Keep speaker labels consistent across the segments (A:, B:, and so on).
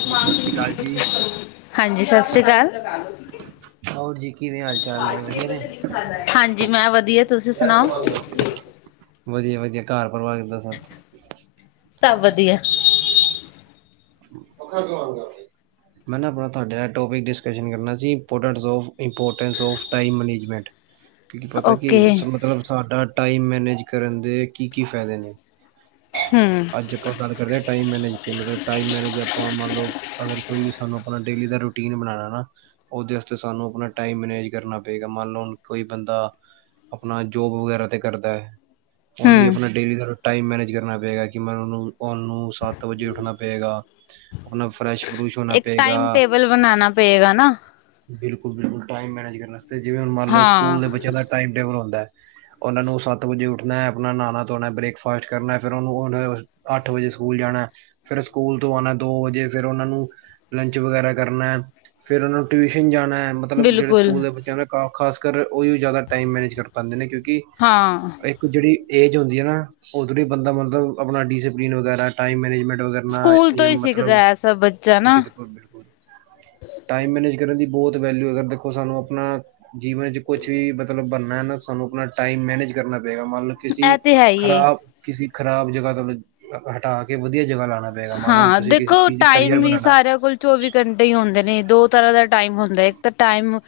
A: ਹਾਂਜੀ ਸਤਿ ਸ਼੍ਰੀ ਅਕਾਲ ਜੀ
B: ਹਾਂਜੀ ਸਤਿ ਸ਼੍ਰੀ ਅਕਾਲ
A: ਹੋਰ ਜੀ ਕਿਵੇਂ ਹਾਲ ਚਾਲ ਨੇ ਵਧੀਆ ਨੇ
B: ਹਾਂਜੀ ਮੈਂ ਵਧੀਆ ਤੁਸੀਂ ਸੁਣਾਓ
A: ਵਧੀਆ ਵਧੀਆ ਘਰ ਪਰਵਾਾਰ ਕਿਦਾਂ ਸਭ
B: ਸਭ ਵਧੀਆ
A: ਪਖਾ ਕਿਗਾ ਮੈਂ ਨਾ ਆਪਣਾ ਤੁਹਾਡੇ ਨਾਲ ਟੋਪਿਕ ਡਿਸਕਸ਼ਨ ਕਰਨਾ ਸੀ importance of importance of time management ਕਿਕ ਪਤਾ ਕਿ
B: ਓਕੇ
A: ਮਤਲਬ ਸਾਡਾ ਟਾਈਮ ਮੈਨੇਜ ਕਰਨ ਦੇ ਕੀ ਕੀ ਫਾਇਦੇ ਨੇ
B: ਹਮ
A: ਅੱਜ ਆਪਾਂ ਗੱਲ ਕਰ ਹਾਂ ਟਾਈਮ ਮੈਨੇਜਤੇਤਲਬ ਈ ਬ ਉਹਦੇ ਵਸਤੇ ਸਾਨੂੰ ਆਪਣਾ ਟਾਈਮ ਮੈਨੇਜ ਕਰਨਾ ਪਏਗਾ ਮੰਨ ਲਓ ਕੋਈ ਬੰਦਾ ਆਪਣਾ ਜੋਬ ਵਗੈਰਾ ' ਕਰਦਾ ਹੈ ਉਹਨੂੰ ਵੀ
B: ਹਮ
A: ਆਪਣਾ ਡੇਲੀ ਟਾਈਮ ਮੈਨੇਜ ਕਰਨਾ ਪਏਗਾ ਕਿ ਮੈਂ ਉਹਨੂੰ ਉਹਨੂੰ ਸੱਤ ਵਜੇ ਉੱਠਣਾ ਪਏਗਾ ਆਪਣਾ ਫਰੈਸ਼ ਫਰੂਸ਼ ਹੋਣਾ
B: ਇੱਕ
A: ਪਏਗਾ।
B: ਟਾਈਮ ਟੇਬਲ ਬਣਾਨਣਾ ਪਏਗਾ ਨਾ
A: ਬਿਲਕੁਲ ਬਿਲੁਕੁਲ ਟਾਈਮ ਮੈਨੇਜ ਕਰਨ ਵਾਸਤੇ ਜਿਵੇਂ ਮੰਨ ਲਓ
B: ਹਾਂ
A: ਸਕੂਲ ਦੇ ਬੱਚਿਆਂ ਦਾ ਟਾਈਮ ਟੇਬਲ ਹੁੰਦਾ ਹੈ। ਉਹਨਾਂ ਨੂੰ ਸੱਤ ਵਜੇ ਉੱਠਣਾ ਆਪਣਾ ਨਹਾਣਾ, ਧੋਣਾ, ਬ੍ਰੇਕਫਾਸਟ ਕਰਨਾ ਫਿਰ ਉਹਨੂੰ ਅੱਠ ਵਜੇ ਸਕੂਲ ਜਾਣਾ ਫਿਰ ਸਕੂਲ ਤੋਂ ਆਉਣਾ ਦੋ ਵਜੇ ਫਿਰ ਉਹਨਾ ਨੂੰ ਲੰਚ ਵਗੈਰਾ ਕਰਨਾ ਫੇਿਰ ਉਹਨੂੰ ਟਿਊਸ਼ਨ ਜਾਣਾ ਮਤਲਬ ਜਿਹੜੇ
B: ਬਿਲਕੁਲ
A: ਸਕੂਲ ਦੇ ਬੱਚਿਆਂ ਨੇ ਖਾ ਖ਼ਾਸ ਕਰ ਉਹ ਹੀ ਜ਼ਿਆਦਾ ਟਾਈਮੈਨੇਜ ਕਰ ਪਾਉਦੇ ਨੇ ਕਿਉਂਕਿ
B: ਹਾਂ
A: ਇੱਕ ਜਿਹੜੀ ਏਜ ਹੁੰਦੀ ਆ ਨਾ ਉਓਧ ਬੰਦਾ ਮਤਲਬ ਆਪਣਾ ਡਿਸਸੀਪਲਿਨ ਵਗੈਰਾ ਟਾਈਮ ਮੈਨੇਜਮੈਂਟ ਵਗੈਰਾ
B: ਸਕੂਲ ਤੋਂ
A: ਜਾਂ
B: ਹੀ ਸਿੱਖਦਾ
A: ਮਤਲਬ
B: ਐਸਾ ਬੱਚਾ ਨਾ
A: ਬਿਲਕੁਲ ਬਿਲਕੁਲ ਟਾਈਮ ਮੈਨੇਜ ਕਰਨ ਦੀ ਬਹੁਤ ਵੈਲਿਊ ਅਗਰ ਦੇਖੋ ਸਾਨੂੰ ਆਪਣਾ ਜੀਵਨ ਚ ਕੁਛ ਵੀ ਮਤਲਬ ਬਣਨਾ ਹੈ ਨਾ ਸਾਨੂੰ ਆਪਣਾ ਟਾਈਮ ਮੈਨੇਜ ਕਰਨਾ ਪਏਗਾ ਮੰਨ ਲਓ ਕਿਸੀ
B: ਇਹ ਤੇ ਹੈ ਹੀ ਏ
A: ਖਰਾਬ ਕਿਸੇ ਖ਼ਰਾਬ ਜਗ੍ਹਾ ਤੋਂ ਹਟਾ ਕੇ ਵਧੀਆ ਜਗ੍ਹਾ ਲਾਣਾ ਪਏਗਾ ਮੰਨ ਲਓ
B: ਹਾਂ
A: ਤੁਸੀਂ ਕਿਸੇ
B: ਦੇਖੋ
A: ਚੀਜ਼ ਕਰੀਅਰ
B: ਟਾਈਮ ਵੀ
A: ਬਣਾਣਾ
B: ਸਾਰਿਆਂ ਕੋਲ ਚੌਵੀ ਘੰਟੇ ਹੀ ਹੁੰਦੇ ਨੇ ਦੋ ਤਰ੍ਹਾਂ ਦਾ ਟਾਈਮ ਹੁੰਦਾ ਇੱਕ ਤਾਂ ਟਾਈਮ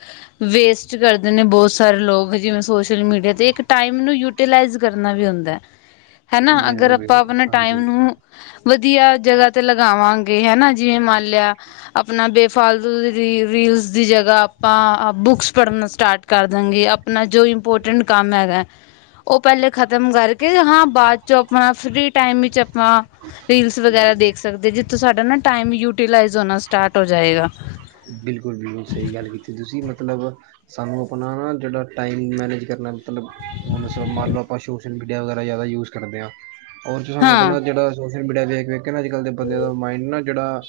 B: ਵੇਸਟ ਕਰਦੇ ਨੇ, ਬਹੁਤ ਸ ਸਰ ਲੋਕ ਜਿਵੇ ਸੋਸ਼ਲ ਮੀਡੀਆ ਤੇ ਇੱਕ ਟਮ ਨੂੰ ਯੂਲਾ ਕਰਨਾ ਵੀ ਹੁੰਦਾ ਹਨਾ ਅਗਰ
A: ਬਿਲਕੁਲ
B: ਆਪਾਂ
A: ਬਿਲਕੁਲ
B: ਆਪਣਾ
A: ਹਾਂਜੀ
B: ਟਾਈਮ
A: ਹਾਂਜੀ
B: ਨੂੰ ਵਧੀਆ ਜਗ੍ਹਾ ਤੇ ਲਗਾਵਾਂਗੇ ਹਨਾ ਜਿਵੇਂ ਮੰਨ ਲਿਆ ਆਪਣਾ ਬੇਫਾਲਤੂ ਰੀਲਸ ਦੀ ਜਗ੍ਹਾ ਆਪਾਂ ਬੁੱਕਸ ਪੜ੍ਹਨਾ ਸਟਾਰਟ ਕਰ ਦੇਾਂਗੇ ਆਪਣਾ ਜੋ ਇੰਪੋਰਟੈਂਟ ਕੰਮ ਹੈਗਾ ਉਹ ਪਹਿਲੇ ਖ਼ਤਮ ਕਰਕੇ ਹਾਂ ਬਾਅਦ ਚ ਆਪਣਾ ਫਰੀ ਟਾਈਮ ਵਿੱਚ ਆਪਾਂ ਰੀਲਸ ਵਗੈਰਾ ਦੇਖ ਸਕਦੇ ਜਿੱਥੋਂ ਸਾਡਾ ਨਾ ਟਮ ਯੂਟੀਲਾਜ਼ ਹੋਣਾ ਸਟਾਰਟ ਹੋ ਜਾਏਗਾ
A: ਬਿਲਕੁਲ, ਬਿਲਕੁਲ। ਸਹੀ ਗੱਲ ਕੀਤੀ। ਤੁਸੀ, ਮਤਲਬ ਸਾਨੂੰ ਆਪਣਾ ਨਾ ਜਿਹੜਾ ਟਾਈਮ ਮੈਨੇਜ ਕਰਨਾ, ਮਤਲਬ, ਹੁਣ ਮੰਨ ਲਓ, ਆਪਾਂ ਸੋਸ਼ਲ ਮੀਡੀਆ ਵਗੈਰਾ ਜ਼ਿਆਦਾ ਯੂਜ ਕਰ ਕਰਦੇ ਆ, ਤੁਹਾਨੂੰ
B: ਹਾਂ
A: ਪਤਾ ਜਿਹੜਾ ਸੋਸ਼ਲ ਮੀਡੀਆ ਵੇਖ- ਵੇਖ ਕੇ, ਨਾ ਅੱਜ-ਕੱਲ ਦੇ ਬੰਦੇ ਦਾ, ਮਾਂਈਡ ਨਾ ਜਿਹੜਾ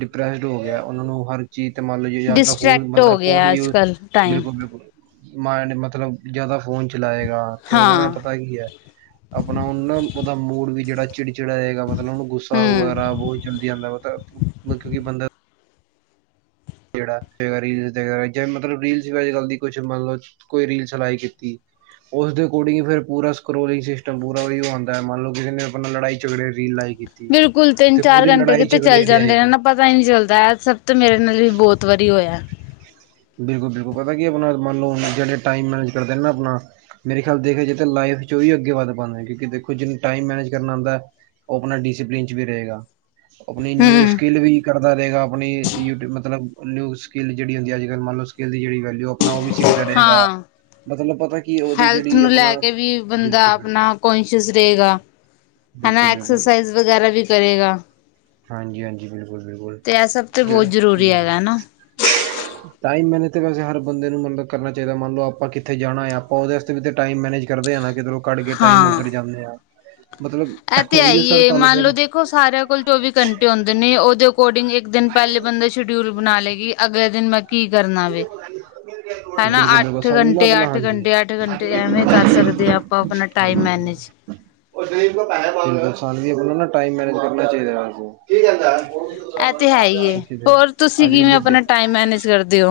A: ਡਿਪਰੈਸਡ ਹੋ ਗਿਆ, ਉਹਨਾਂ ਨੂੰ ਹਰ ਚੀਜ਼ ਤੇ, ਮੰਨ ਲੋ, ਯਾਂ, ਫੋਨ,
B: ਡਿਸਟਰ੍ਰੈਕਟ
A: ਬੰਦਾ
B: ਹੋ
A: ਫੋਨ
B: ਗਿਆ ਅੱਜ
A: ਯੁਜ,
B: ਕੱਲ ਟਾਈਮ
A: ਬਿਲਕੁਲ, ਬਿਲਕੁਲ। ਮਾਇਡ ਮਤਲਬ, ਜਿਆਦਾ ਫੋਨ ਚਲਾਏਗਾ ਤੇ, ਉਹਦਾ ਨਾ,
B: ਹਾਂ
A: ਪਤਾ ਕੀ ਹੈ। ਆਪਣਾ ਉਹਨਾ, ਉਹਦਾ ਮੂਡ ਵੀ ਜਿਹੜਾ ਚਿੜਚਿੜਾ ਰਏਗਾ, ਮਤਲਬ, ਉਹਨੂੰ ਗੁੱਸਾ
B: ਹਮ
A: ਵਗੈਰਾ ਬਹੁਤ ਜਲਦੀ ਆਂਦਾ ਵ, ਮਤਲਬ, ਕਿਉਂਕਿ ਬੰਦਾ ਜਿਹੜਾ ਹੇਗਾ ਰੀਲ ਤੇ ਵਗੈਰਾ, ਜੇ, ਮਤਲਬ ਰੀਲ ਅੱਜ-ਕੱਲ ਦੀ, ਕੁਛ ਮਤਲਬ ਕੋਈ ਰੀਲਸ ਲਾਇਕ ਕੀਤੀ ਉਸਦੇ ਅਕੋਰਡਿਂਗ ਈ, ਫਿਰ, ਪੂਰਾ ਸਕਰੋਲਿੰਗ ਸਿਸਟਮ ਪੂਰਾ ਓਹੀਓ ਆਉਂਦਾ। ਮੰਨ ਲੋ, ਕਿਸੇ ਨੇ ਆਪਣਾ ਲੜਾਈ-ਝਗੜੇ ਰੀਲ ਲਾਈਕ ਕੀਤੀ
B: ਬਿਲਕੁਲ ਤਿੰਨ
A: ਤੇ,
B: ਚਾਰ
A: ਪੂਰੀ
B: ਘੰਟੇ ਕਿਤੇ ਚੱਲ
A: ਲੜਾਈ-ਝਗੜੇ ਦੀ
B: ਜਾਂਦੇ ਨੇ
A: ਆਇਗੀ।
B: ਨਾ ਪਤਾ ਹੀ ਨਹੀਂ ਚੱਲਦਾ, ਸਭ ਤੋਂ ਮੇਰੇ ਨਾਲ ਵੀ, ਬਹੁਤ ਵਾਰੀ ਹੋਇਆ।
A: ਬਿਲਕੁਲ- ਬਿਲਕੁਲ। ਪਤਾ ਕੀ, ਆਪਣਾ ਮੰਨ ਲੋ, ਜਿਹੜੇ ਟਾਈਮ ਮੈਨੇਜ ਕਰਦੇਨ ਨਾ ਅਪਣਾ ਮੇਰੇ ਖਿਆਲ ਦੇਖਿਆ ਜਾਏ ਤਾਂ, ਲਾਈਫ'ਚ ਓਹੀ ਅੱਗੇ ਵੱਧ ਪਾਂਦਾ, ਕਿਓਂਕੀ ਦੇਖੋ, ਜਿਹਨੁੰ ਟਾਇਮ ਮੈਨੇਜ ਕਰਨਾ ਆਂਦੈ। ਉਹ, ਅਪਣਾ ਡਿਸੀਪਲਿਨ'ਚ ਵੀ ਰਹੇਗਾ। ਆਪਣੀ ਨਿਊ
B: ਹੂੰ।
A: ਸਕਿੱਲ ਵੀ ਕਰਦਾ ਰਹੇਗਾ, ਆਪਣੀ ਮਤਲਬ। ਨਿਊ ਸਕਿੱਲ, ਜਿਹੜੀ ਹੁੰਦੀ ਅੱਜ ਮੰਨ ਲੋ, ਸਕਿੱਲ ਦੀ ਜਿਹੜੀ ਵੈਲਿਊ ਆਪਣਾ ਉਹ ਵੀ ਸਿੱਖਦਾ ਰਹੇਗਾ।
B: ਹਾਂ
A: ਮਤਲਬ, ਪਤਾ ਕੀ ਏ, ਉਹਦੀ,
B: ਹੈਲਥ
A: ਜਿਹੜੀ
B: ਨੂੰ
A: ਅਪਨਾ
B: ਲੈ ਕੇ ਵੀ ਬੰਦਾ ਆਪਣਾ ਕੋਂਸ਼ੀਅਸ ਰਹੇਗਾ। ਹਨਾ
A: ਬਿਲਕੁੱਲ, ਬਿਲਕੁੱਲ।
B: ਐਕਸਰਸਾਈਜ਼ ਵਗੈਰਾ ਵੀ ਕਰੇਗਾ।
A: ਹਾਂਜੀ-ਹਾਂਜੀ, ਬਿਲਕੁੱਲ- ਬਿਲਕੁੱਲ।
B: ਤੇ, ਇਹ ਸਭ ਤੇ, ਬਹੁਤ ਜ਼ਰੂਰੀ ਹੈਗਾ ਹਨਾ।
A: ਟਾਇਮ ਮੈਨੇਜ ਤੇ, ਵੈਸੇ ਹਰ ਬੰਦੇ ਨੂੰ ਮਤਲਬ ਕਰਨਾ ਚਾਹੀਦਾ। ਮੰਨਲੋ, ਆਪਾ ਕਿੱਥੇ ਜਾਣਾਯਾ, ਆਪਾ ਓਹਦੇ ਆਸ ਵੀ ਟਾਈਮ ਮੈਨੇਜ ਕਰਦੇ ਆ ਨਾ, ਕਿਧਰੋਂ ਕੱਢ ਕੇ, ਟਾਈਮ
B: ਹਾਂ।
A: ਉੱਧਰ ਜਾਂਦੇ ਆ। ਮਤਲਬ,
B: ਇਹ ਤੇ ਹੈ
A: ਇਹੀਓ
B: ਹੀ
A: ਸਰ
B: ਏ
A: ਤੁਹਾਨੂੰ
B: ਮੰਨ ਲਓ
A: ਫਿਰ
B: ਦੇਖੋ ਸਾਰਿਆਂ ਕੋਲ ਚੌਵੀ ਘੰਟੇ ਹੋਂਦੇ ਨੇ, ਉਹਦੇ ਅਕੋਰਡਿੰਗ ਇੱਕ ਦਿਨ ਪਹਿਲੇ, ਬੰਦਾ ਸ਼ਿਡਿਊਲ ਬਣਾ ਲੇਗੀ। ਅਗਲੇ ਦਿਨ ''ਮੈਂ ਕੀ, ਕਰਨਾ ਵੇ?
A: [unintelligible] ਬਿਲਕੁਲ-
B: ਹਨਾ
A: ਬਿਲਕੁਲ!
B: ਅੱਠ
A: ਸਮਝ ਨਾ,
B: ਘੰਟੇ
A: ਆਪ
B: ਅੱਠ
A: ਹਾਂਜੀ-
B: ਘੰਟੇ ਅੱਠ
A: ਹਾਂਜੀ!
B: ਘੰਟੇ
A: [unintelligible]
B: ਐਵੇਂ ਕਰ ਸਕਦੇ ਹਾਂ ਆਪਾਂ ਆਪਣਾ ਟਾਈਮ ਮੈਨੇਜ।
A: ਸਾੰਨੁ ਵੀ ਅਪਣਾ ਨਾਂ, ਟਾਈਮ ਮੈਨੇਜ ਕਰਨਾ ਚਾਹੀਦਾ
B: ਐ, ਤੇ, ਹੈ, ਹੀਏ। ਹੋਰ, ਤੁਸੀਂ ਕਿਵੇਂ ਅਪਣਾ ਟਾਈਮ ਮੈਨੇਜ ਕਰਦੇ ਹੋ?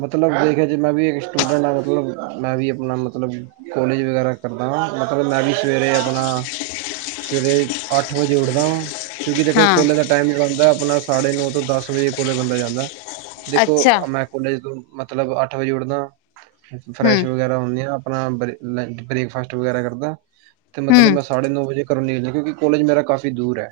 A: ਮਤਲਬ ਦੇਖਿਆ ਜੇ, ਮੈਂ, ਵੀ ਇੱਕ ਸਟੂਡੰਟ ਹਾਂ, ਮਤਲਬ, ਮੈਂ, ਵੀ ਅਪਣਾ ਮਤਲਬ ਕੋਲੇਜ ਵਗੈਰਾ ਕਰਦਾ ਵਾਂ, ਮਤਲਬ ਮੈਂ ਵੀ ਸਵੇਰੇ ਅਪਣਾ, ਸਵੇਰੇ ਆਠ ਵਜੇ ਉਠਦਾਂ ਵਾ। ਕਿੳਕੀ, ਦੇਖੋ
B: ਹਾਂ
A: ਕੌਲੇਜ ਦਾ ਟਾਈਮ ਜਿਹੜਾ ਹੁੰਦਾ ਆਪਣਾ ਸਾਢੇ- ਨੌ ਤੋਂ, ਦੱਸ-ਵਜੇ, ਕੋਲੇ ਬੰਦਾ ਜਾਂਦਾ।
B: ਅੱਛਾ
A: ਕੋਲੇਜ ਤੋਂ, ਮਤਲਬ ਅੱਠ ਵਜੇ ਉੱਠਦਾ, ਫਰੈਸ਼
B: ਹੂੰ
A: ਵਗੈਰਾ ਹੁੰਨੇਆਂ ਆਪਣਾ ਬਰ ਲੰਚ, ਬ੍ਰੇਕਫਾਸਟ ਵਗੈਰਾ ਕਰਦਾ, ਤੇ ਮਤਲਬ
B: ਹੂੰ
A: ਮੈਂ ਸਾਢੇ- ਨੌ ਵਜੇ ਨਿਕਲਦਾ ਕਿਉਂਕਿ ਕੋਲੇਜ ਮੇਰਾ ਕਾਫੀ ਦੂਰ ਹੈ,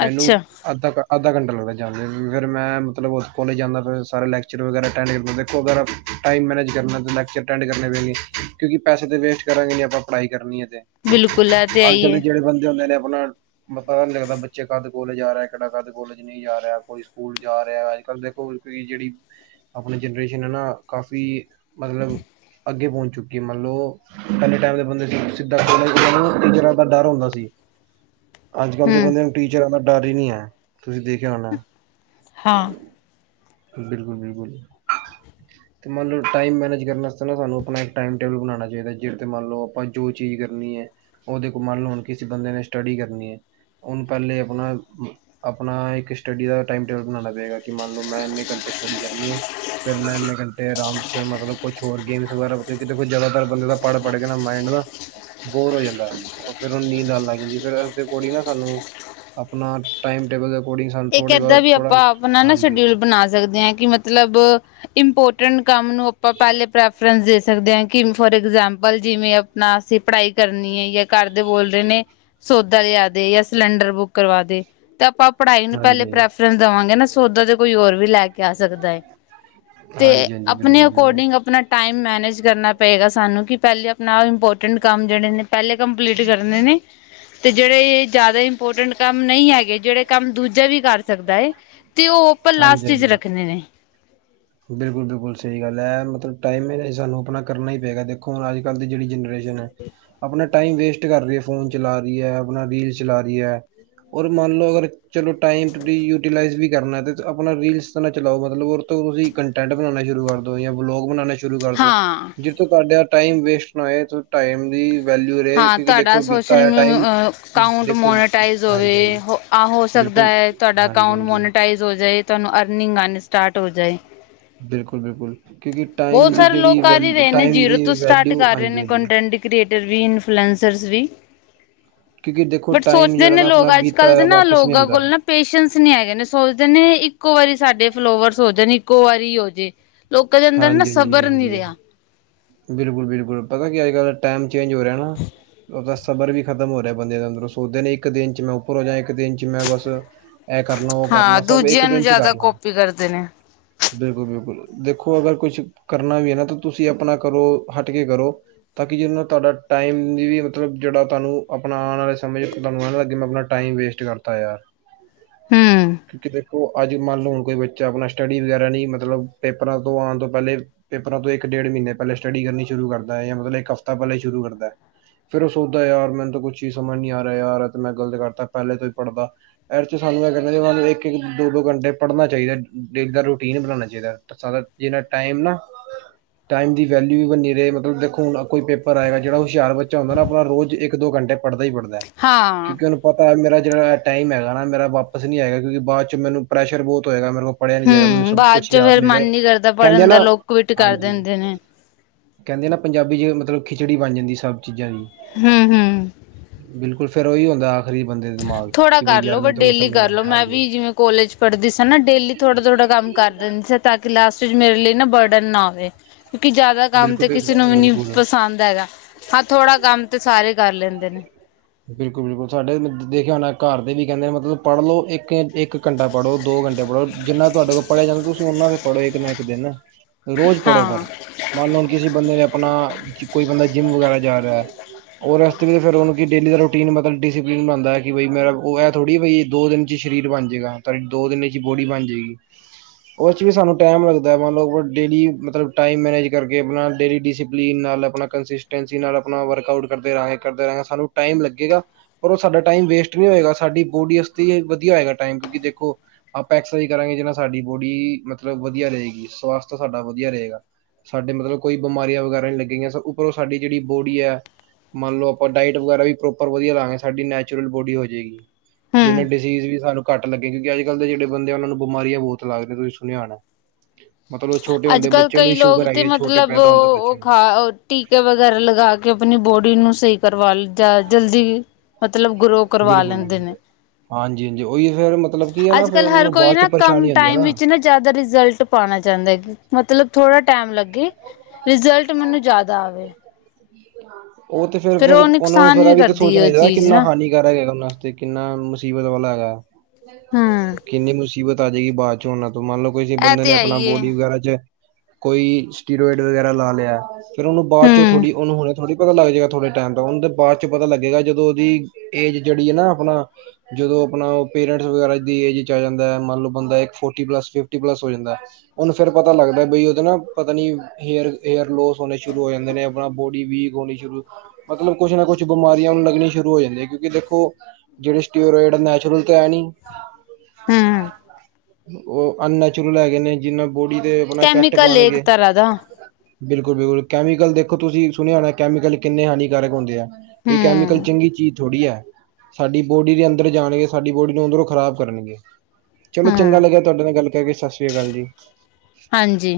A: ਮੈਨੂੰ
B: ਅੱਛਾ
A: ਅੱਧਾ-ਅੱਧਾ ਘੰਟਾ ਲੱਗਦਾ ਜਾਣ ਤੇ, ਫਿਰ, ਮਤਲਬ ਕੋਲੇਜ ਜਾਂਦਾ ਫਿਰ, ਸਾਰਾ ਲੈਕਚਰ ਵਗੈਰਾ ਅਟੈਂਡ ਕਰਨਾ ਦੇਖੋ, ਅਗਰ ਟਾਈਮ ਮੈਨੇਜ ਕਰਨਾ ਤਾਂ, ਲੈਕਚਰ ਅਟੈਂਡ ਕਰਨੇ ਪੈਣਗੇ, ਕਿਉਂਕਿ ਪੈਸੇ ਤਾਂ ਵੇਸਟ ਕਰਾਂਗੇ ਨਹੀਂ, ਆਪਾਂ ਪੜ੍ਹਾਈ ਕਰਨੀ ਏ, ਤੇ
B: ਬਿਲਕੁਲ ਇਹ ਤੇ ਹੈ ਹੀ
A: ਅੱਜ-ਕੱਲ ਦੇ,
B: ਏ
A: ਜਿਹੜੇ ਬੰਦੇ ਹੁੰਦੇ ਨੇ ਆਪਣਾ ਪਤਾ ਨਹੀਂ ਲੱਗਦਾ ਬੱਚੇ ਕਦ ਕੋਲਜ ਜਾ ਰਿਹਾ ਹਾ, ਕਿਹੜਾ ਕਦ ਕੋਲੇਜ ਨਹੀਂ ਜਾ ਰਿਹਾ, ਕੋਈ ਸਕੂਲ ਜਾ ਰਿਹਾ ਅੱਜ-ਕੱਲ ਦੇਖੋ [inaudible] ਰੇਂਜ ਅੜੀ ਆਪਣੀ ਜਨਰੇਸ਼ਨ ਹੈ ਨਾ, ਕਾਫ਼ੀ ਮਤਲਬ ਅੱਗੇ ਪਹੁੰਚ ਚੁੱਕੀ ਮੰਨਲੋ, ਪਹਿਲੇ ਟਾਈਮ ਦੇ ਬੰਦੇ ਦੀ ਸਿੱਧਾ [unintelligible] ਟੀਚਰਾਂ ਦਾ ਡਰ ਹੁੰਦਾ ਸੀ। ਅੱਜ- ਕੱਲ ਦੇ
B: ਹੂੰ
A: ਬੰਦਿਆਂ ਨੂੰ, ਟੀਚਰਾਂ ਦਾ ਡਰ ਹੀ ਨਹੀਂ ਹੈ! ਤੁਸੀ, ਦੇਖਿਆ ਹੋਣਾ।
B: ਹਾਂ।
A: ਬਿਲਕੁੱਲ- ਬਿਲਕੁੱਲ। ਤੇ ਮੰਨ ਲਓ, ਟਾਈਮ ਮੈਨੇਜ ਕਰਨ ਵਾਸਤੇ ਨਾ ਸਾਨੂੰ ਆਪਣਾ ਇੱਕ ਟਾਈਮ ਟੇਬਲ ਬਣਾਉਣਾ ਚਾਹੀਦਾ, ਜਿਹ ਤੇ, ਮੰਨ ਲਓ ਆਪਾਂ ਜੋ ਚੀਜ਼ ਕਰਨੀ ਹੈ ਉਹਦੇ ਕੋ ਮੰਨ ਲੋ ਹੁਣ ਕਿਸੇ ਬੰਦੇ ਨੇ ਸਟੱਡੀ ਕਰਨੀ ਹੈ। ਉਹਨੂੰ ਪਹਿਲੇ ਆਪਣਾ ਆਪਣਾ ਇੱਕ ਸਟੱਡੀ ਦਾ ਟਾਈਮ ਟੇਬਲ ਬਣਾਣਾ ਪਏਗਾ ਕਿ ਮੰਨ ਲਓ ਮੈਂ ਘੰਟੇ ਸਟੱਡੀ ਕਰਨੀਏ। ਫੇਰ ਮੈਂ ਇੰਨੇ ਘੰਟੇ ਆਰਾਮ ਫੇਰ ਮਤਲਬ ਕੁਛ ਹੋਰ ਗੇਮਸ ਵਗੈਰਾ ਜਿਆਦਾਤਰ ਬੰਦੇ ਦਾ ਪੜ ਪੜ ਕੇ ਨਾ ਮਾਈਂਡ ਬੋਰ ਹੋ ਜਾਂਦਾ ਫੇਰ ਉਹਨੂੰ ਨੀਂਦ ਲੱਗ ਜਾਂਦੀ ਫੇਰ ਉਸਦੇ ਅਕੋੜਿੰਗ ਨਾ ਸਾਨੂੰ ਆਪਣਾ ਟਾਈਮ ਟੇਬਲ ਅਕੋਰਡਿੰਗ ਸਾਨੂੰ
B: ਇੱਕ
A: ਥੋੜੇ
B: ਇਦਾਂ
A: ਬਹੁਤ
B: ਵੀ
A: ਥੋੜਾ
B: ਆਪਾਂ ਆਪਣਾ ਨਾ
A: ਹਾਂਜੀ
B: ਸ਼ਡਿਊਲ
A: ਹਾਂਜੀ
B: ਬਣਾ ਸਕਦੇ ਹਾਂ ਕਿ ਮਤਲਬ ਇੰਪੋਰਟੈਂਟ ਕੰਮ ਨੂੰ ਆਪਾਂ ਪਹਿਲੇ ਪ੍ਰੈਫਰੈਂਸ ਦੇ ਸਕਦੇ ਹਾਂ। ਕਿਵੇ ਫੋਰ ਐਗਜਾਮਪਲ ਜਿਵੇਂ ਆਪਣਾ ਅਸੀਂ ਪੜ੍ਹਾਈ ਕਰਨੀ ਹੈ ਜਾਂ ਘਰਦੇ ਬੋਲ ਦੇ ਨੇ ਸੌਦਾ ਲਿਆ ਦੇ ਜਾਂ ਸਿਲੰਡਰ ਬੁੱਕ ਕਰਵਾ ਦੇ ਤੇ ਆਪਾਂ ਪੜ੍ਹਾਈ ਨੂੰ ਪਹਿਲੇ
A: ਹਾਂਜੀ
B: ਪ੍ਰੈਫਰੈਂਸ ਦੇਵਾਂਗੇ ਨਾ ਸੌਦਾ ਤੇ ਕੋਈ ਹੋਰ ਵੀ ਲੈ ਕੇ ਆ ਸਕਦਾ ਹੈ ਤੇ
A: ਹਾਂਜੀ ਹਾਂਜੀ
B: ਆਪਣੇ
A: ਬਿਲਕੁਲ ਬਿਲਕੁਲ
B: ਅਕੋਰਡਿੰਗ ਆਪਣਾ ਟਾਈਮ ਮੈਨੇਜ ਕਰਨਾ ਪਏਗਾ, ਸਾਨੂੰ ਕਿ ਪਹਿਲੇ ਆਪਣਾ ਇੰਪੋਟ ਕੰਮ ਜਿਹੜੇ ਨੇ ਪਹਿਲੇ ਕੰਪਲੀਟ ਕਰਨੇ ਨੇ, ਤੇ ਜਿਹੜੇ ਇਹ ਜ਼ਿਆਦਾ ਇੰਪੋਰਟੈਂਟ ਕੰਮ ਨਹੀਂ ਹੈਗੇ ਜਿਹੜੇ, ਕੰਮ ਦੂਜਾ ਵੀ ਕਰ ਸਕਦਾ ਹੈ, ਤੇ ਉਹ ਆਪਾਂ ਲਾਸਟ ਵਿੱਚ ਰੱਖਨੇ ਨੇ,
A: ਬਿਲਕੁਲ-ਬਿਲਕੁਲ ਸਹੀ ਗੱਲ ਹੈ, ਮਤਲਬ ਟਾਈਮ ਸਾਨੂੰ ਆਪਣਾ ਕਰਨਾ ਹੀ ਪਏਗਾ ਦੇਖੋ ਹੁਣ ਅੱਜ-ਕੱਲ੍ਹ ਦੀ ਜਿਹੜੀ ਜਨਰੇਸ਼ਨ ਆਪ ਟਾਈਮ ਵੇਸਟ ਕਰ ਰਹੀ ਹੈ ਫੋਨ ਚਲਾ ਰਹੀ ਹੈ, ਆਪਣਾ ਰੀਲ ਚਲਾ ਰਹੀ ਹੈ ਔਰ ਮੰਨ ਲਓ ਅਗਰ। ਚਲੋ ਟਾਈਮ ਯੂਟੀਲਾਈਜ਼ ਵੀ ਕਰਨਾ, ਆਪਣਾ ਰੀਲਸ ਨਾ ਚਲਾਓ ਮਤਲਬ ਓਦੇ ਤੋ ਤੁਸੀਂ ਕੰਟੈਂਟ ਬਣਾਣਾ ਸ਼ੁਰੂ ਕਰ ਦੋ, ਜਾਂ ਵਲੋਗ ਬਣਾਣਾ ਸ਼ੁਰੂ ਕਰ ਦੋ
B: ਹਾਂ
A: ਜ-' ਤੁਹਾਡਾ ਟਾਈਮ ਵੇਸਟ ਨਾ ਹੋਏ ਟਾਈਮ ਦੀ, ਵੈਲਿਊ ਰਹੇ
B: ਹਾਂ
A: ਕਿਉਂਕਿ
B: ਤੁਹਾਡਾ
A: ਦੇਖੋ ਬੀਤਾ
B: ਸੋਸ਼ਲ
A: ਹੋਇਆ ਟਾਈਮ
B: ਅਕਾਊਂਟ
A: ਦੇਖੋ
B: ਮੋਨੋਟਾਈਸ
A: ਹਾਂਜੀ ਹਾਂਜੀ
B: ਹੋਵੇ। ਆਹ ਹੋ ਸਕਦਾ
A: ਬਿਲਕੁਲ
B: ਹੈ, ਤੁਹਾਡਾ
A: ਹਾਂਜੀ
B: ਅਕਾਊਂਟ
A: ਹਾਂਜੀ
B: ਮੋਨਟਾਈਜ਼ ਹੋ ਜਾਏ, ਤੁਹਾਨੂੰ ਅਰਨਿੰਗ ਆਣੀ ਸਟਾਰਟ ਹੋ ਜਾਏ।
A: ਬਿਲਕੁਲ-ਬਿਲਕੁਲ, ਕਿਉਂਕਿ ਟਾਈਮ
B: ਬਹੁਤ
A: ਦੀ
B: ਸਾਰੇ
A: ਜਿਹੜੀ
B: ਲੋਕ
A: ਵੈ
B: ਕਰ ਹੀ ਰਹੇ ਨੇ
A: ਟਾਈਮ
B: ਜੀਰੋ
A: ਦੀ
B: ਤੋਂ ਸਟਾਰਟ
A: ਵੈਲਿਊ
B: ਕਰ ਰਹੇ ਨੇ
A: ਹਾਂਜੀ-ਹਾਂਜੀ।
B: ਕੰਟੈਂਟ ਕ੍ਰੀਏਟਰ ਵੀ ਇਨਫਲੂਐਂਸਰਸ ਵੀ
A: ਕਿਉਂਕਿ ਦੇਖੋ
B: ਬਟ
A: ਟਾਈਮ
B: ਸੋਚਦੇ
A: ਜਿਹੜਾ
B: ਨੇ
A: ਨਾ
B: ਲੋਕ
A: ਆਪਣਾ
B: ਅੱਜ
A: ਬੀਤਾ
B: ਕੱਲ੍ਹ ਦੇ
A: ਹੋਇਆ
B: ਨਾ
A: ਵਾਪਿਸ ਨਹੀਂ
B: ਲੋਕਾਂ
A: ਆਉਂਦਾ
B: ਕੋਲ ਨਾ ਪੇਸ਼ੈਂਸ ਨੀ ਹੈਗੇ ਨੇ ਸੋਚਦੇ ਨੇ ਇੱਕੋ ਵਾਰੀ ਸਾਡੇ ਫਾਲੋਵਰਸ ਹੋ ਜਾ ਇੱਕੋ ਵਾਰੀ ਹੋ ਜੇ ਲੋਕਾਂ ਦੇ ਅੰਦਰ ਨਾ
A: ਹਾਂਜੀ ਹਾਂਜੀ
B: ਸਬਰ ਨਹੀਂ
A: ਹਾਂਜੀ
B: ਰਿਹਾ।
A: ਬਿਲਕੁਲ ਬਿਲਕੁਲ ਪਤਾ ਕੀ ਅੱਜ ਕੱਲ ਟਾਈਮ ਚੇਂਜ ਹੋ ਰਿਹਾ ਨਾ ਉਹ ਸਬਰ ਵੀ ਖਤਮ ਹੋ ਰਿਹਾ ਬੰਦੇ ਦੇ ਅੰਦਰੋਂ ਸੋਚਦੇ ਨੇ ਇੱਕ ਦਿਨ' ਚ ਮੈਂ ਉੱਪਰ ਪਰੋ ਜਾ ਇੱਕ ਦਿਨ ਚ ਮੈਂ ਬਸ ਇਹ ਕਰਨਾ, ਉਹ ਕਰਲਾ
B: ਹਾਂ
A: ਸਭ ਇੱਕ
B: ਦੂਜਿਆਂ ਨੂੰ
A: ਦਿਨ ਚ
B: ਜ਼ਿਆਦਾ
A: ਕਰਲਾ,
B: ਕਾਪੀ ਕਰਦੇ ਨੇ।
A: ਬਿਲਕੁਲ-ਬਿਲਕੁਲ ਦੇਖੋ, ਅਗਰ ਕੁਛ ਕਰਨਾ ਵੀ ਹੈ ਨਾ ਤਾਂ ਤੁਸੀਂ ਆਪਣਾ ਕਰੋ ਹਟ ਕੇ ਕਰੋ। ਤਾਂ ਕਿ ਜਿਹਦੇ ਨਾਲ ਤੁਹਾਡਾ ਟਾਈਮ ਦੀ ਵੀ ਮਤਲਬ, ਜਿਹੜਾ ਤੁਹਾਨੂੰ ਆਪਣਾ ਆਣ ਵਾਲੇ ਸਮੇਂ 'ਚ ਤੁਹਾਨੂੰ ਐ ਨਾ ਲੱਗਿਆ ਆਪਣਾ ਟਾਈਮ ਵੇਸਟ ਕਰਤਾ ਯਾਰ
B: ਹੂੰ
A: ਕਿਉਂਕ ਦੇ, ਅੱਜ ਮੰਨ ਲੋ ਹੁਣ ਕੋਈ ਬੱਚਾ, ਆਪਣਾ ਸਟੱਡੀ ਵਗੈਰਾ ਨਹੀਂ ਮਤਲਬ ਪੇਪਰਾਂ ਤੋਂ ਆਉਣ ਤੋਂ ਪਹਿਲੇ ਪੇਪਰਾਂ ਤੋਂ ਇੱਕ ਡੇਢ ਮਹੀਨੇ ਪਹਿਲੇ ਸਟੱਡੀ ਕਰਨੀ ਸ਼ੁਰੂ ਕਰਦੈ, ਮਤਲਬ ਹਫਤਾ ਪਹਿਲੇ ਸ਼ੁਰੂ ਕਰਦੈ ਫਿਰ ਉਹ ਸੋਚਦਾ ਯਾਰ ਮੈਨੂੰ ਤਾਂ ਕੁਛ ਚੀਜ਼ ਸਮਝ ਨੀ ਨਹੀਂ ਆ ਰਿਹਾ, ਯਾਰ ਤੇ ਮੈਂ ਗਲਤ ਕਰਤਾ ਪਹਿਲੇ ਤੋਂ ਹੀ ਪੜ੍ਹਦਾ। ਇਹਦੇ 'ਚ ਸਾਨੂੰ ਇਹ ਕਹਿਣਾ, ਇੱਕ-ਇੱਕ ਦੋ-ਦੋ ਘੰਟੇ ਪੜ੍ਹਨਾ ਚਾਹੀਦਾ ਡੇਲੀ ਦਾ ਰੂਟੀਨ ਬਣਾਣਾ ਚਾਹੀਦਾ। ਜਿਨਾ ਟੈਮ ਨਾ, ਵੈਲਿਊ ਵੀ ਬਨੀ ਰਹੇ, ਮਤਲ ਦੇਖੋ ਹੂੰ ਕੋਈ ਪੇਪਰ ਆਏਗਾ, ਜਿਹੜ ਹੁਸ਼ਿਆਰ ਬੱਚਾ ਹੁੰਦਾ ਨਾ ਆਪ ਰੋਜ਼ ਇੱਕ ਦੋ ਘੰਟੇ ਪੜ੍ਹਦਾ ਹੀ ਪੜਦੈ
B: ਹਾਂ
A: ਕੀ ਕੱਲ ਪਤਾ ਮੇਰਾ ਜਿਹੜਾ ਟਾਈਮ ਹੈਗਾ ਨਾਂ, ਮੇਰਾ ਵਾਪਸ ਨੀਂ ਆਏਗਾ ਕਿਉਂਕਿ ਬਾਅਦ ਚ ਮੈਨੂੰ ਪ੍ਰੈਸ਼ਰ ਬਹੁਤ ਹੋਏਗਾ ਮੇਰੇ ਕੋ ਪੜ੍ਹਿਆ ਨੀ ਜਾਏਗਾ, ਮੈਨੂੰ
B: ਹੂੰ
A: ਸਭ
B: ਬਾਅਦ
A: ਕੁਛ
B: ਚੋਂ
A: ਯਾਦ
B: ਫੇਰ
A: ਨਹੀਂ
B: ਮਨ
A: ਹੈਗਾ
B: ਨੀ ਕਰਦਾ
A: ਕਹਿੰਦੇ
B: ਪੜ੍ਹਨ ਦਾ
A: ਨਾ
B: ਲੋਕ ਕੁਵਿਟ ਕਰ
A: ਹਾਂਜੀ।
B: ਦਿੰਦੇ ਨੇ
A: ਕਹਿੰਦੇ ਨਾ ਪੰਜਾਬੀ ਚ ਮਤਲਬ ਖਿਚੜੀ ਬਣ ਜਾਂਦੀ ਸਭ ਚੀਜ਼ਾਂ ਦੀ,
B: ਹੂੰ-ਹੂੰ,
A: ਬਿਲਕੁਲ ਫੇਰ ਉਹੀ ਹੁੰਦਾ। ਆਖਰੀ ਬੰਦੇ ਦੇ ਦਿਮਾਗ ਚ
B: ਥੋੜਾ
A: ਕਿ ਬਈ ਯਾਰ
B: ਕਰਲੋ
A: ਮੈਨੂੰ
B: ਬਟ
A: ਤਾਂ ਕੁਛ
B: ਡੇਲੀ
A: ਸਮਝ ਨੀ ਆਇਆ।
B: ਕਰਲੋ ਮੈਂ ਵੀ
A: ਹਾਂਜੀ
B: ਜਿਵੇਂ, ਕੋਲੇਜ ਪੜ੍ਹਦੀ ਸੀ ਨਾ ਡੇਲੀ ਥੋੜਾ ਥੋੜਾ ਕੰਮ ਕਰ ਦਿੰਦੇ ਸੀ, ਤਾਂ ਕਿ ਲਾਸਟ ਵਿੱਚ ਮੇਰੇ ਲਈ ਨਾ ਬਰਡਨ ਨਾ ਆਵੇ। ਕਿਉਕਿ ਜਿਆਦਾ ਕੰਮ
A: ਬਿਲਕੁਲ
B: ਤੇ
A: ਬਿਲ-
B: ਕਿਸੇ ਨੂੰ ਵੀ ਨੀ
A: ਬਿਲਕੁਲ
B: ਪਸੰਦ ਹੈਗਾ। ਹਾਂ, ਥੋੜਾ ਕੰਮ ਤੇ ਸਾਰੇ ਕਰ ਲੈਂਦੇ ਨੇਂ,
A: ਬਿਲਕੁਲ-ਬਿਲਕੁਲ, ਸਾਡੇ ਦੇਖਿਆ ਨਾ ਘਰ ਦੇ ਵੀ ਕਹਿੰਦੇ ਮਤਲਬ ਪੜ੍ਹ ਲਓ ਇੱਕ ਇੱਕ ਘੰਟਾ ਪੜ੍ਹੋ, ਦੋ ਘੰਟੇ ਪੜ੍ਹੋ। ਜਿੰਨਾ ਤੁਹਾਡੇ ਕੋਲ ਪੜ੍ਹਿਆ ਜਾਂਦਾ ਤੁਸੀਂ ਉਹਨਾ ਦੇ ਪੜ੍ਹੋ ਇੱਕ ਨਾ ਇੱਕ ਦਿਨ ਰੋਜ਼ ਪੜ੍ਹੋ
B: ਹਾਂ
A: ਪਰ, ਮਨ ਲਓ ਕਿਸੇ ਬੰਦੇ ਨੇਂ ਆਪਣਾ ਕੋਈ ਬੰਦਾ ਜਿਮ ਵਗੈਰਾ ਜਾ ਰਿਹਾ। ਉਹ ਇਸ ਵਿੱਚ ਫਿਰ ਉਹਨੂੰ ਡੇਲੀ ਦਾ ਰੂਟੀਨ ਮਤਲਬ ਡਿਸਪਲਿਨ ਬਣਦਾ ਐ ਕਿ ਬਈ ਮੇਰਾ ਉਹ ਇਹ ਥੋੜੀ ਬਈ ਦੋ ਦਿਨ ਸਰੀਰ ਬਣ ਜਾਏਗਾ, ਤੁਹਾਡੀ ਦੋ ਦਿਨ ਚ ਬੋਡੀ ਬਣ ਜਏਗੀ। ਉਸ ਚ ਵੀ ਸਾਨੂੰ ਟਾਈਮ ਲੱਗਦਾ। ਮਤਲਬ ਲਓ ਡੇਲੀ ਮਤਲਬ ਟਾਈਮ ਮੈਨੇਜ ਕਰਕੇ, ਆਪਣਾ ਡੇਲੀ ਡਿਸਿਪਲੀਨ ਨਾਲ ਆਪਣਾ ਕੰਸਟੈਂਸੀ ਨਾਲ ਆਪਣਾ ਵਰਕ ਆਊਟ ਕਰਦੇ ਰਹਾਂਗੇ, ਕਰਦੇ ਰਹਾਗੇ। ਸਾਨੂੰ ਟਾਈਮ ਲੱਗੇਗਾ। ਪਰ ਉਹ ਸਾਡਾ ਟਾਈਮ ਵੇਸਟ ਨਹੀਂ ਹੋਏਗਾ, ਸਾਡੀ ਬੋਡੀ ਆਸਤੇ ਵਧੀਆ ਹੋਏਗਾਟਾਈਮ ਕਿਉਂਕਿ ਦੇਖੋ। ਆਪਾਂ ਐਕਸਰਸਾਈਜ਼ ਕਰਾਂਗੇ, ਜਿਹ ਨਾਲ ਸਾਡੀ ਬੋਡੀ ਮਤਲਬ ਵਧੀਆ ਰਹੇਗੀ, ਸਵਸਥ ਸਾਡਾ ਵਧੀਆ ਰਹੇਗਾ। ਸਾਡੇ ਮਤਲਬ ਕੋਈ ਬਿਮਾਰੀਆਂ ਵਗੈਰਾ ਨ੍ਹੀਂ ਲੱਗੀਆਂ, ਉੱਪਰੋਂ ਸਾਡੀ ਜਿਹੜੀ ਬੋਡੀ ਐ, ਮੰਨ ਲਓ ਆਪਾਂ ਡਾਇਟ ਵਗੈਰਾ ਵੀ ਪ੍ਰੋਪਰ ਵਧੀਆ ਲਾਗੇਂ, ਸਾਡੀ ਨੈਚੁਰਲ ਬੋਡੀ ਹੋ ਜਏਗੀ। ਜਿਨੇ
B: ਹਮ
A: ਡਿਸੀਜ਼ ਵੀ ਸਾਨੂੰ ਘੱਟ ਲੱਗੇੰਗੇ, ਕਿਉਂਕਿ ਅੱਜ- ਕੱਲ ਦੇ ਜਿਹੜੇੰ ਬੰਦੇ ਉਹਨਾਂ ਨੂੰ ਬਿਮਾਰੀਆਂ ਬਹੁਤ ਲੱਗਦੇ, ਤੁਸੀ ਸੁਣਿਆ ਹੋਣਾ। [unintelligible] ਛੋਟੇ ਹੁੰਦੇ
B: ਅੱਜ-ਕੱਲ
A: ਬੱਚੇ ਨੂੰ
B: ਕਈ
A: ਹੀ
B: ਲੋਕ
A: ਸ਼ੂਗਰ
B: ਤੇ
A: ਹੈਗੀ ਹੈ, ਛੋਟੇ
B: ਮਤਲਬ
A: ਪੈਦਾ ਹੁੰਦੇ
B: ਉਹ ਉਹ
A: ਬੱਚੇ ਨੂੰ
B: ਖਾ ਟੀਕੇ ਵਗੈਰਾ ਲਗਾ ਕੇ, ਆਪਣੀ ਬੋਡੀ ਨੂੰ ਸਹੀ ਕਰਵਾ ਲ ਜਾਂ ਜਲਦੀ, ਮਤਲਬ ਗਰੋ ਕਰਵਾ
A: ਬਿਲਕੁਲ
B: ਲੈਂਦੇ
A: ਬਿਲਕੁਲ
B: ਨੇਂ।
A: ਹਾਂਜੀ, ਹਾਂਜੀ ਉਹੀ ਫੇਰ ਮਤਲਬ ਕੀ ਐ ਨਾਂ
B: ਅੱਜ
A: ਫੇਰ
B: ਕੱਲ੍ਹ
A: ਉਹਨਾਂ
B: ਹਰ
A: ਨੂੰ
B: ਕੋਈ
A: ਬਾਅਦ ਚ
B: ਨਾ ਕਮ
A: ਪਰੇਸ਼ਾਨੀ ਆਉਂਦੀ ਐ
B: ਟਾਈਮ
A: ਨਾਂ।
B: ਵਿੱਚ ਨਾ ਜ਼ਿਆਦਾ ਰਿਜ਼ਲਟ ਪਾਉਣਾ ਚਾਹੁੰਦੇ, ਮਤਲਬ ਥੋੜਾ ਟਾਈਮ ਲੱਗ ਰਿਜ਼ਲਟ ਮੈਨੂੰ ਜ਼ਿਆਦਾ ਆਵੇ।
A: ਉਹ ਤੇ
B: ਫਿਰ
A: ਫੇਰ-ਫੇਰ
B: ਉਹ
A: ਉਹਨਾਂ ਨੂੰ
B: ਨੁਕਸਾਨ
A: ਫੇਰ
B: ਵੀ
A: ਐਵੀਂ ਤਾਂ
B: ਕਰਦੀ ਹੈ
A: ਸੋਚਣਾ
B: ਉਹ
A: ਚਾਹੀਦਾ
B: ਚੀਜ਼
A: ਕਿੰਨਾ
B: ਨਾ
A: ਹਾਨੀ ਕਰਾਂਗੇ ਉਹਨਾਂ ਵਾਸਤੇ, ਕਿੰਨਾ ਮੁਸੀਬਤ ਵਾਲਾ ਹੈਗਾ।
B: ਹਮ
A: [unintelligible] ਕਿੰਨੀ ਮੁਸੀਬਤ ਆ ਜਏਗੀ ਬਾਅਦ ਚ ਉਹਨਾਂ ਤੋਂ ਮੰਨ ਲਓ
B: ਇਹ
A: ਬੰਦੇ
B: ਤੇ
A: ਨੇਂ ਆਪਣਾ
B: ਆਈਏ
A: ਬੋਡੀ ਵਗੈਰਾ ਚ ਕੋਈ ਸਟੀਰੋਇਡ ਵਗੈਰਾ ਲਾ ਲਿਆ, ਫਿਰ ਉਹਨੂੰ ਬਾਅਦ ਚ
B: ਹਮ
A: ਥੋੜੀ ਉਹਨੂੰ ਹੁਣ ਥੋੜ੍ਹੀ ਪਤਾ ਲੱਗ ਜਾਏਗਾ, ਥੋੜੇ ਟਾਈਮ ਤਾਂ ਉਹਦੇ ਬਾਅਦ ਚ ਪਤਾ ਲੱਗੇਗਾ ਜਦੋਂ ਉਹਦੀ ਏਜ ਜਿਹੜੀ ਐਨਾਂ ਆਪਣਾ ਜਦੋਂ ਆਪਣਾ ਪੇਰੈਂਟਸ ਵਗਰਾ ਦੀ ਏਜ਼ ਚ ਆ ਜਾਂਦਾ। ਮਨ ਲੋ ਬੰਦਾ ਇੱਕ ਫੋਰਟੀ ਪਲਸ, ਪਿਫਟੀ ਪਲਸ ਹੋ ਜਾਂਦਾ। ਉਹਨੂੰ ਫੇਰ ਪਤਾ ਲੱਗਦਾ, ਬਈ ਉਹਦੇ ਨਾਂ ਪਤਾ ਨੀਂ। ਹੇਅਰ ਹੇਅਰ ਲੋਸ ਹੋਣੇ ਸ਼ੁਰੂ ਹੋ ਜਾਂਦੇ ਨੇ, ਆਪਣਾ ਬੋਡੀ ਵੀਕ ਹੋਣੀ ਸ਼ੁਰੂ ਮਤਲਬ ਕੁਛ ਨਾਂ ਕੁਛ ਬਿਮਾਰੀਆਂ ਲੱਗੀਆਂ ਸ਼ੁਰੂ ਹੋ ਜਾਂਦੀਆਂ ਕਿਉਂਕਿ ਦੇਖੋ ਜਿਹੜੇ ਸਟੀਓਰੋਇਡ ਨੈਚੁਰਲ ਤੇ ਹੈ ਨੀਂ
B: ਹਮ
A: ਉਹ ਅਨਨੈਚੁਰਲ ਹੈਗੇ ਨੇਂ, ਜਿੰਨਾਂ ਬੋਡੀ ਤੇ ਆਪਣਾ ਇਫੈਕਟ
B: ਕੈਮੀਕਲ ਇੱਕ
A: ਪਾਣਗੇ।
B: ਤਰ੍ਹਾਂ ਦਾ
A: ਬਿਲਕੁਲ-ਬਿਲਕੁਲ ਕੈਮੀਕਲ ਦੇਖੋ, ਤੁਸੀਂ ਸੁਣਿਆ ਹੋਣਾ ਕੈਮੀਕਲ ਕਿੰਨੇ ਹਾਨੀਕਾਰ ਹੁੰਦੇ ਆ। ਕੋਈ ਕੈਮੀਕਲ
B: ਹਮ
A: ਚੰਗੀ ਚੀਜ਼ ਥੋੜ੍ਹੀ ਆ। ਸਾਡੀ ਬੋਡੀ ਦੇ ਅੰਦਰ ਜਾਣਗੇ, ਸਾਡੀ ਬੋਡੀ ਨੂੰ ਅੰਦਰੋਂ ਖ਼ਰਾਬ ਕਰਣਗੇ। ਚਲੋ ਚੰਗਾ
B: ਹਮ
A: ਲੱਗਿਆ ਤੁਹਾਡੇ ਨਾਲ ਗੱਲ ਕਰਕੇ। ਸਤਿ ਸ੍ਰੀ ਅਕਾਲ ਜੀ।
B: ਹਾਂਜੀ